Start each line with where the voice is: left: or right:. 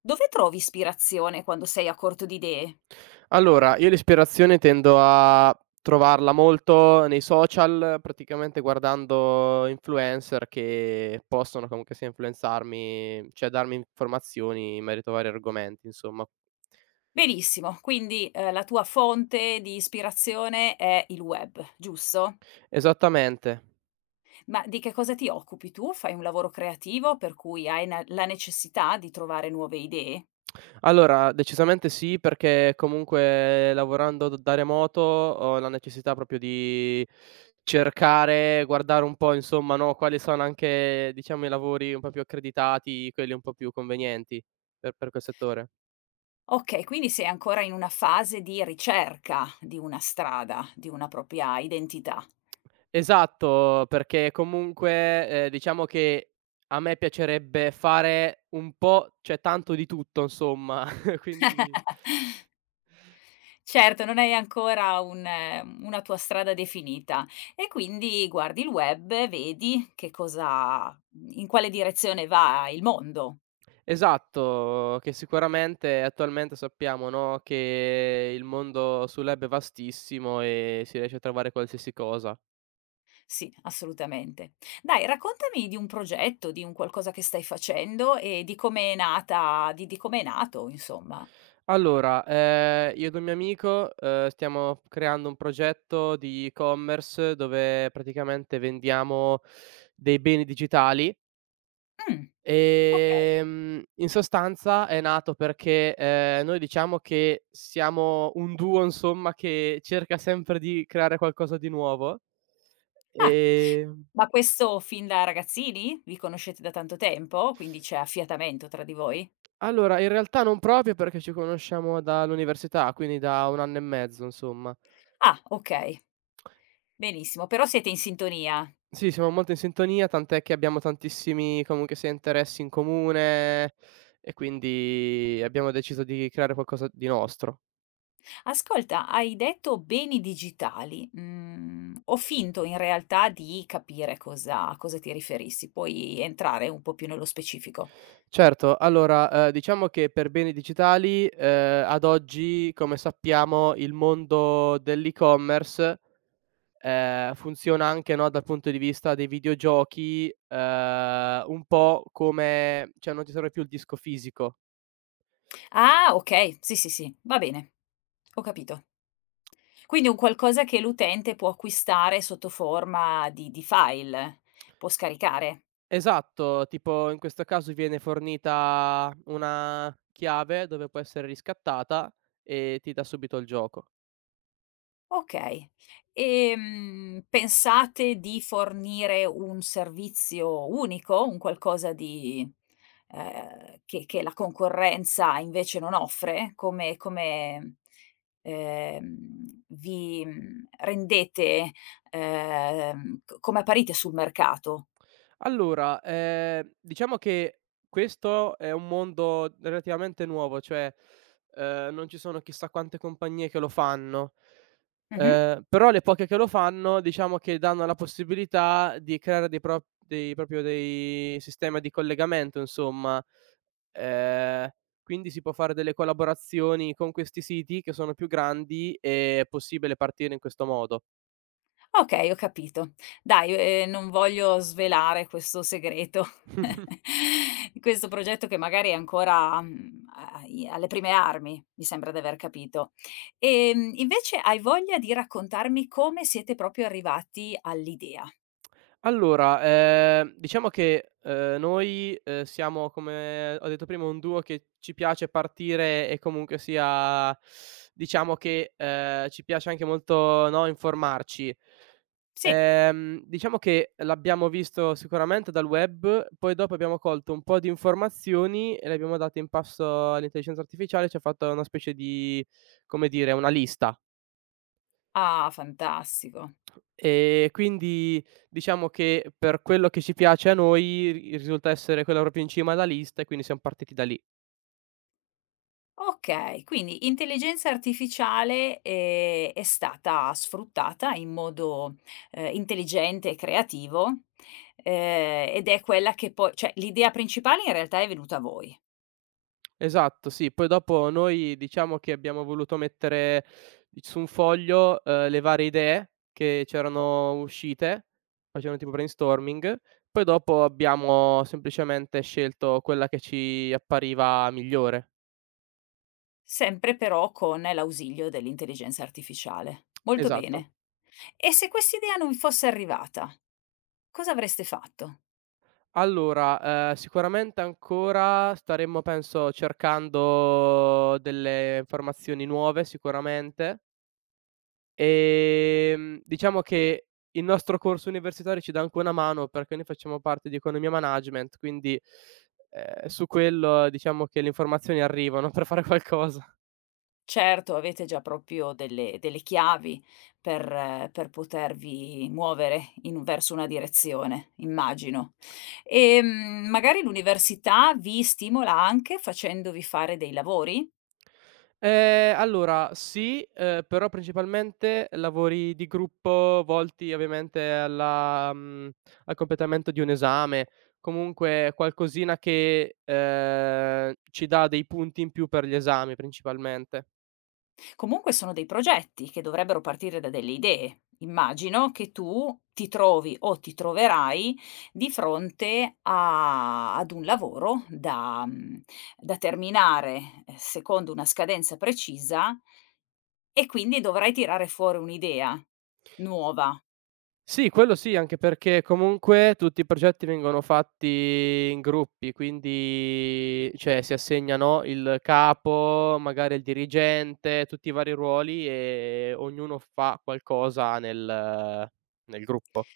left: Dove trovi ispirazione quando sei a corto di idee?
right: Allora, io l'ispirazione tendo a trovarla molto nei social, praticamente guardando influencer che possono comunque sia influenzarmi, cioè darmi informazioni in merito a vari argomenti, insomma.
left: Benissimo, quindi, la tua fonte di ispirazione è il web, giusto?
right: Esattamente.
left: Ma di che cosa ti occupi tu? Fai un lavoro creativo per cui hai na la necessità di trovare nuove idee?
right: Allora, decisamente sì, perché comunque lavorando d da remoto ho la necessità proprio di cercare, guardare un po' insomma, no, quali sono anche, diciamo, i lavori un po' più accreditati, quelli un po' più convenienti per quel settore.
left: Okay, quindi sei ancora in una fase di ricerca di una strada, di una propria identità.
right: Esatto, perché comunque, diciamo che a me piacerebbe fare un po', cioè tanto di tutto insomma, quindi.
left: Certo, non hai ancora un una tua strada definita e quindi guardi il web, vedi che cosa in quale direzione va il mondo.
right: Esatto, che sicuramente attualmente sappiamo, no, che il mondo sul web è vastissimo e si riesce a trovare qualsiasi cosa.
left: Sì, assolutamente. Dai, raccontami di un progetto, di un qualcosa che stai facendo e di come è nata di come è nato insomma.
right: Allora, io ed un mio amico, stiamo creando un progetto di e-commerce dove praticamente vendiamo dei beni digitali.
left: Mh, okay.
right: In sostanza è nato perché, noi diciamo che siamo un duo insomma che cerca sempre di creare qualcosa di nuovo.
left: Ah,
right: Ehm,
left: ma questo fin da ragazzini? Vi conoscete da tanto tempo? Quindi c'è affiatamento tra di voi?
right: allora in realtà non proprio perché ci conosciamo dall'università, quindi da 1 anno e mezzo insomma.
left: Ah, okay, benissimo, però siete in sintonia.
right: Sì, siamo molto in sintonia, tant'è che abbiamo tantissimi comunque sia interessi in comune e quindi abbiamo deciso di creare qualcosa di nostro.
left: Ascolta, hai detto beni digitali. Mhmm, ho finto in realtà di capire cosa ti riferissi, puoi entrare un po' più nello specifico.
right: Certo, allora, diciamo che per beni digitali, ad oggi, come sappiamo, il mondo dell'e-commerce funziona anche, no, dal punto di vista dei videogiochi, un po' come cioè non ci serve più il disco fisico.
left: Ah, okay, sì, sì, sì, va bene. Ho capito. Quindi un qualcosa che l'utente può acquistare sotto forma di file, può scaricare?
right: Esatto, tipo in questo caso viene fornita una chiave dove può essere riscattata e ti dà subito il gioco.
left: Okay. Pensate di fornire un servizio unico, un qualcosa di che la concorrenza invece non offre? Ehm, rendete c come apparite sul mercato?
right: Allora, diciamo che questo è un mondo relativamente nuovo, cioè, non ci sono chissà quante compagnie che lo fanno,
left: Mh-mh.
right: però le poche che lo fanno, diciamo che danno la possibilità di creare dei pro dei proprio dei sistema di collegamento insomma. Ehm, quindi si può fare delle collaborazioni con questi siti che sono più grandi, e è possibile partire in questo modo.
left: Okay, ho capito. Dai, non voglio svelare questo segreto, di questo progetto che magari è ancora, mhmm, ai alle prime armi, mi sembra di aver capito. Invece hai voglia di raccontarmi come siete proprio arrivati all'idea?
right: Allora, diciamo che, noi, siamo come ho detto prima un duo che ci piace partire e comunque sia diciamo che, ci piace anche molto, no, informarci.
left: Sì,
right: Diciamo che l'abbiamo visto sicuramente dal web, poi dopo abbiamo colto un po' di informazioni e le abbiamo date in pasto all'intelligenza artificiale, ci ha fatto una specie di come dire, una lista.
left: ah fantastico.
right: Quindi diciamo che per quello che ci piace a noi ri risulta essere quella proprio in cima alla lista e quindi siam partiti da lì.
left: Okay, quindi intelligenza artificiale, è stata sfruttata in modo, intelligente e creativo, ed è quella che poi cioè l'idea principale in realtà è venuta a voi,
right: Esatto, sì. Poi dopo noi diciamo che abbiamo voluto mettere su un foglio, le varie idee che c'erano uscite, facevano tipo brainstorming, poi dopo abbiamo semplicemente scelto quella che ci appariva migliore.
left: sempre però con l'ausilio dell'intelligenza artificiale. Molto
right: Esatto.
left: bene. E se quest'idea non vi fosse arrivata, cosa avreste fatto?
right: Allora, sicuramente ancora staremmo penso cercando delle informazioni nuove sicuramente. Diciamo che il nostro corso universitario ci dà anche una mano, perché noi facciamo parte di economia management, quindi, su quello diciamo che le informazioni arrivano per fare qualcosa.
left: Certo, avete già proprio delle chiavi per potervi muovere in verso una direzione, immagino. Magari l'università vi stimola anche facendovi fare dei lavori?
right: Allora sì, però principalmente lavori di gruppo volti ovviamente alla al completamento di un esame, comunque qualcosina che, ci dà dei punti in più per gli esami principalmente.
left: Comunque sono dei progetti che dovrebbero partire da delle idee. Immagino che tu ti trovi o ti troverai di fronte a ad un lavoro da mhmm, da terminare, secondo una scadenza precisa. E quindi dovrai tirare fuori un'idea nuova.
right: Sì, quello sì, anche perché comunque tutti i progetti vengono fatti in gruppi, quindi cioè si assegnano il capo, magari il dirigente, tutti i vari ruoli e ognuno fa qualcosa nel gruppo.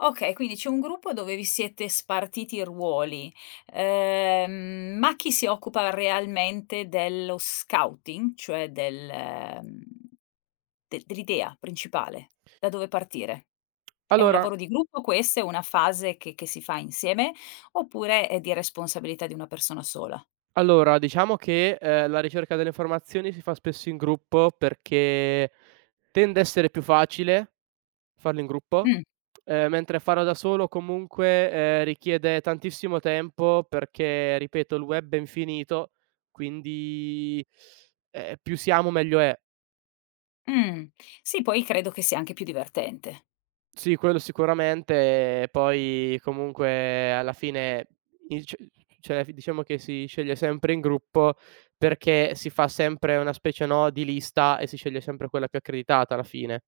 left: Okay, quindi c'è un gruppo dove vi siete spartiti i ruoli, ma chi si occupa realmente dello scouting, cioè del mhmm, de dell'idea principale, da dove partire? È un
right: Allora
left: lavoro di gruppo questo? È una fase che si fa insieme, oppure è di responsabilità di una persona sola?
right: allora diciamo che, la ricerca delle informazioni si fa spesso in gruppo perché tende a essere più facile farlo in gruppo.
left: Mh,
right: Mentre farlo da solo comunque, richiede tantissimo tempo perché, ripeto, il web è infinito, quindi, più siamo meglio è.
left: mh. Sì, poi credo che sia anche più divertente.
right: Sì, quello sicuramente, poi comunque alla fine il c cioè diciamo che si sceglie sempre in gruppo perché si fa sempre una specie, no, di lista e si sceglie sempre quella più accreditata alla fine.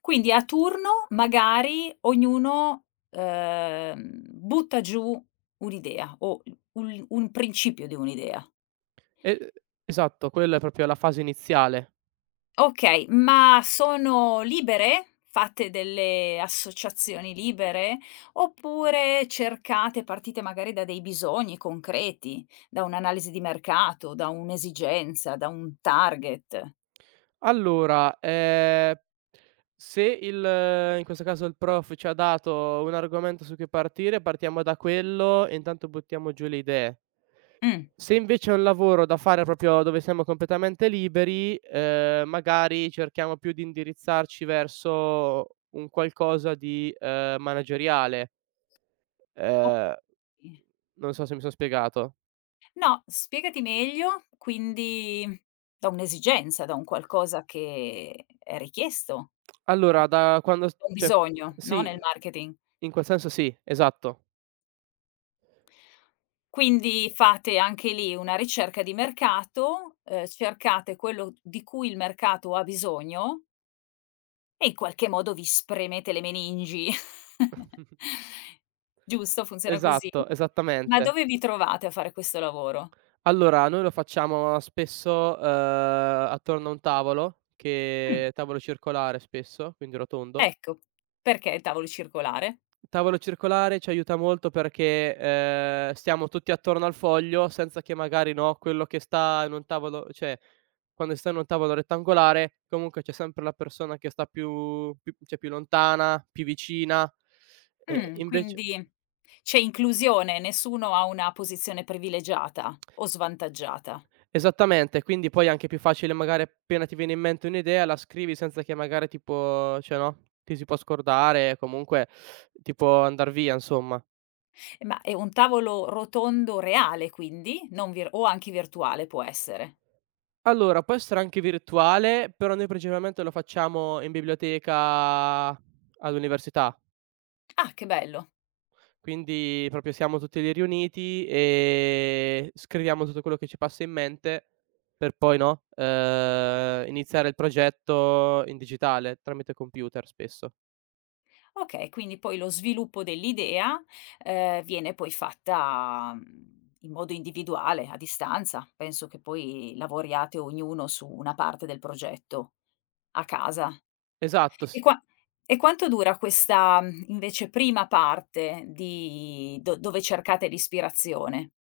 left: Quindi a turno magari ognuno, butta giù un'idea o un principio di un'idea.
right: E esatto, quella è proprio la fase iniziale.
left: Okay, ma sono libere? Fate delle associazioni libere? Oppure cercate partite magari da dei bisogni concreti, da un'analisi di mercato, da un'esigenza, da un target?
right: Allora, se il in questo caso il prof ci ha dato un argomento su cui partire, partiamo da quello e intanto buttiamo giù le idee.
left: Mh,
right: Se invece è un lavoro da fare proprio dove siamo completamente liberi, magari cerchiamo più di indirizzarci verso un qualcosa di, manageriale. Ehm,
left: okay.
right: non so se mi son spiegato.
left: No, spiegati meglio, quindi mhmm, da un'esigenza, da un qualcosa che è richiesto,
right: Allora da quando s
left: un
right: cioè
left: bisogno, no, nel
right: sì,
left: marketing.
right: in quel senso sì, esatto.
left: Quindi fate anche lì una ricerca di mercato, cercate quello di cui il mercato ha bisogno e in qualche modo vi spremete le meningi. Giusto? Funziona così?
right: Esatto,
left: Ma
right: esattamente.
left: dove vi trovate a fare questo lavoro?
right: Allora, noi lo facciamo spesso, attorno a un tavolo
left: Mh,
right: che tavolo circolare spesso, quindi rotondo.
left: ecco, perché il tavolo circolare?
right: Tavolo circolare ci aiuta molto perché, stiamo tutti attorno al foglio senza che magari, no, quello che sta in un tavolo cioè, quando si sta in un tavolo rettangolare comunque c'è sempre la persona che sta più cioè più lontana, più vicina, e invece.
left: Quindi c'è inclusione, nessuno ha una posizione privilegiata o svantaggiata.
right: Esattamente, quindi poi è anche più facile magari appena ti viene in mente un'idea la scrivi senza che magari tipo cioè no, ti si può scordare, comunque ti può andar via insomma.
left: E ma è un tavolo rotondo reale quindi? Non vir o Anche virtuale può essere?
right: Allora, può essere anche virtuale, però noi principalmente lo facciamo in biblioteca all'università.
left: Ah, che bello.
right: Quindi proprio siamo tutti lì riuniti e scriviamo tutto quello che ci passa in mente per poi, no, iniziare il progetto in digitale, tramite computer spesso.
left: Okay, quindi poi lo sviluppo dell'idea, viene poi fatta, mhmm, in modo individuale, a distanza. Penso che poi lavoriate ognuno su una parte del progetto a casa.
right: Esatto,
left: E
right: s
left: qua e quanto dura questa, mhmm, invece prima parte di do dove cercate l'ispirazione?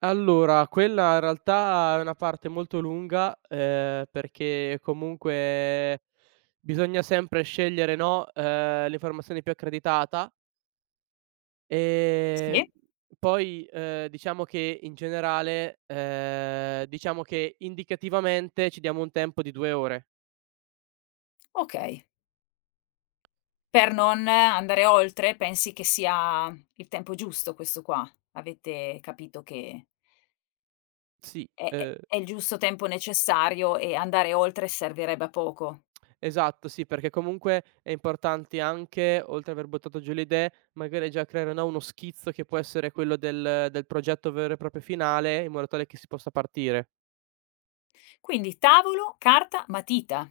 right: Allora, quella in realtà è una parte molto lunga, perché comunque bisogna sempre scegliere, no, l'informazione più accreditata, ehm,
left: Sì.
right: poi, diciamo che in generale, diciamo che indicativamente ci diamo un tempo di 2 ore.
left: Okay. Per non andare oltre, pensi che sia il tempo giusto questo qua? Avete capito che
right: Sì, ehm
left: è il giusto tempo necessario e andare oltre servirebbe a poco.
right: Esatto, sì, perché comunque è importante anche, oltre ad aver buttato giù le idee, magari già creare, no, uno schizzo che può essere quello del progetto vero e proprio finale, in modo tale che si possa partire.
left: Quindi tavolo, carta, matita.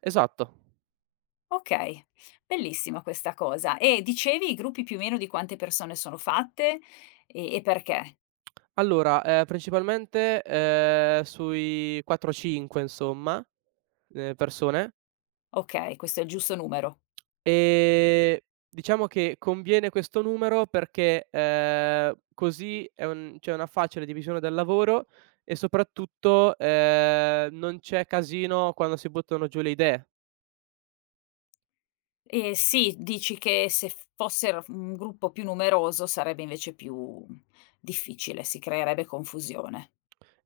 right: Esatto.
left: Okay, bellissima questa cosa. E dicevi i gruppi più o meno di quante persone sono fatte e perché?
right: Allora, principalmente, sui 4, 5 insomma, persone.
left: Okay, questo è il giusto numero.
right: Ehm, diciamo che conviene questo numero perché, così è un c'è una facile divisione del lavoro e soprattutto, non c'è casino quando si buttano giù le idee.
left: E sì, dici che se f fossero un gruppo più numeroso sarebbe invece più difficile, si creerebbe confusione.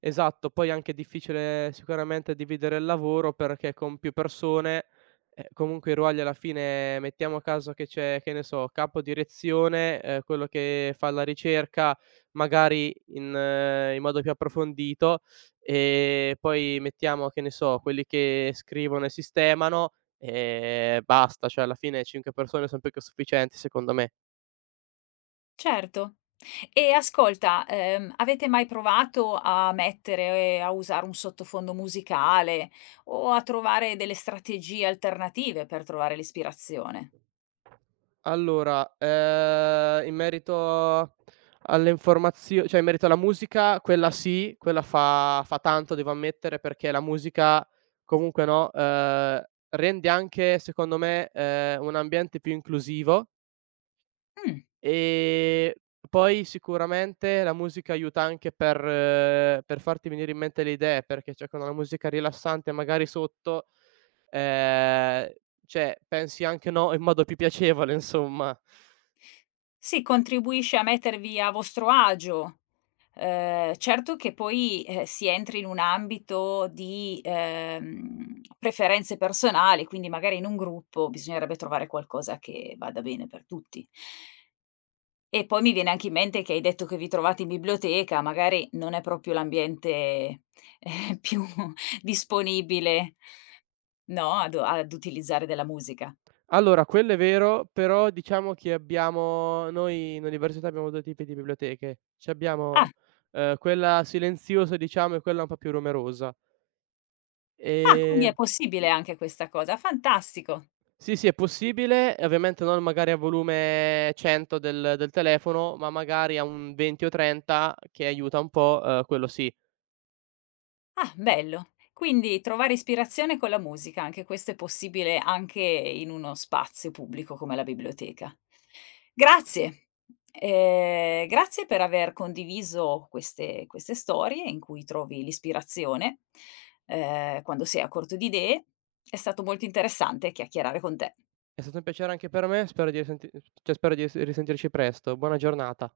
right: Esatto, poi è anche difficile sicuramente dividere il lavoro perché con più persone, comunque i ruoli alla fine mettiamo a caso che c'è, che ne so, capo direzione, quello che fa la ricerca magari in modo più approfondito, e poi mettiamo, che ne so, quelli che scrivono e sistemano e basta, cioè alla fine 5 persone son più che sufficienti secondo me.
left: Certo. E ascolta, avete mai provato a usare un sottofondo musicale o a trovare delle strategie alternative per trovare l'ispirazione?
right: Allora, in merito alle informazio cioè in merito alla musica, quella sì, quella fa tanto devo ammettere, perché la musica comunque, no, rende anche secondo me, un ambiente più inclusivo,
left: Mh,
right: ehm, poi sicuramente la musica aiuta anche per farti venire in mente le idee, perché cioè con una musica rilassante magari sotto, ehm, cioè pensi anche, no, in modo più piacevole insomma.
left: sì, contribuisce a mettervi a vostro agio. Certo che poi, si entri in un ambito di, preferenze personali, quindi magari in un gruppo bisognerebbe trovare qualcosa che vada bene per tutti. E poi mi viene anche in mente che hai detto che vi trovate in biblioteca, magari non è proprio l'ambiente, più disponibile, no, ad utilizzare della musica.
right: Allora, quello è vero, però diciamo che abbiamo noi in università abbiamo 2 tipi di biblioteche. Ci
left: Ah,
right: abbiamo, quella silenziosa diciamo e quella un po' più rumorosa.
left: ah quindi è
right: Ehm,
left: possibile anche questa cosa, fantastico.
right: sì, sì è possibile, e ovviamente non magari a volume 100 del telefono, ma magari a un 20 o 30 che aiuta un po', quello sì.
left: Ah, bello. Quindi trovare ispirazione con la musica, anche questo è possibile anche in uno spazio pubblico come la biblioteca. Grazie. Grazie per aver condiviso queste storie in cui trovi l'ispirazione, quando sei a corto di idee. È stato molto interessante chiacchierare con te.
right: È stato un piacere anche per me, spero di risenti cioè spero di s risentirci presto. Buona giornata.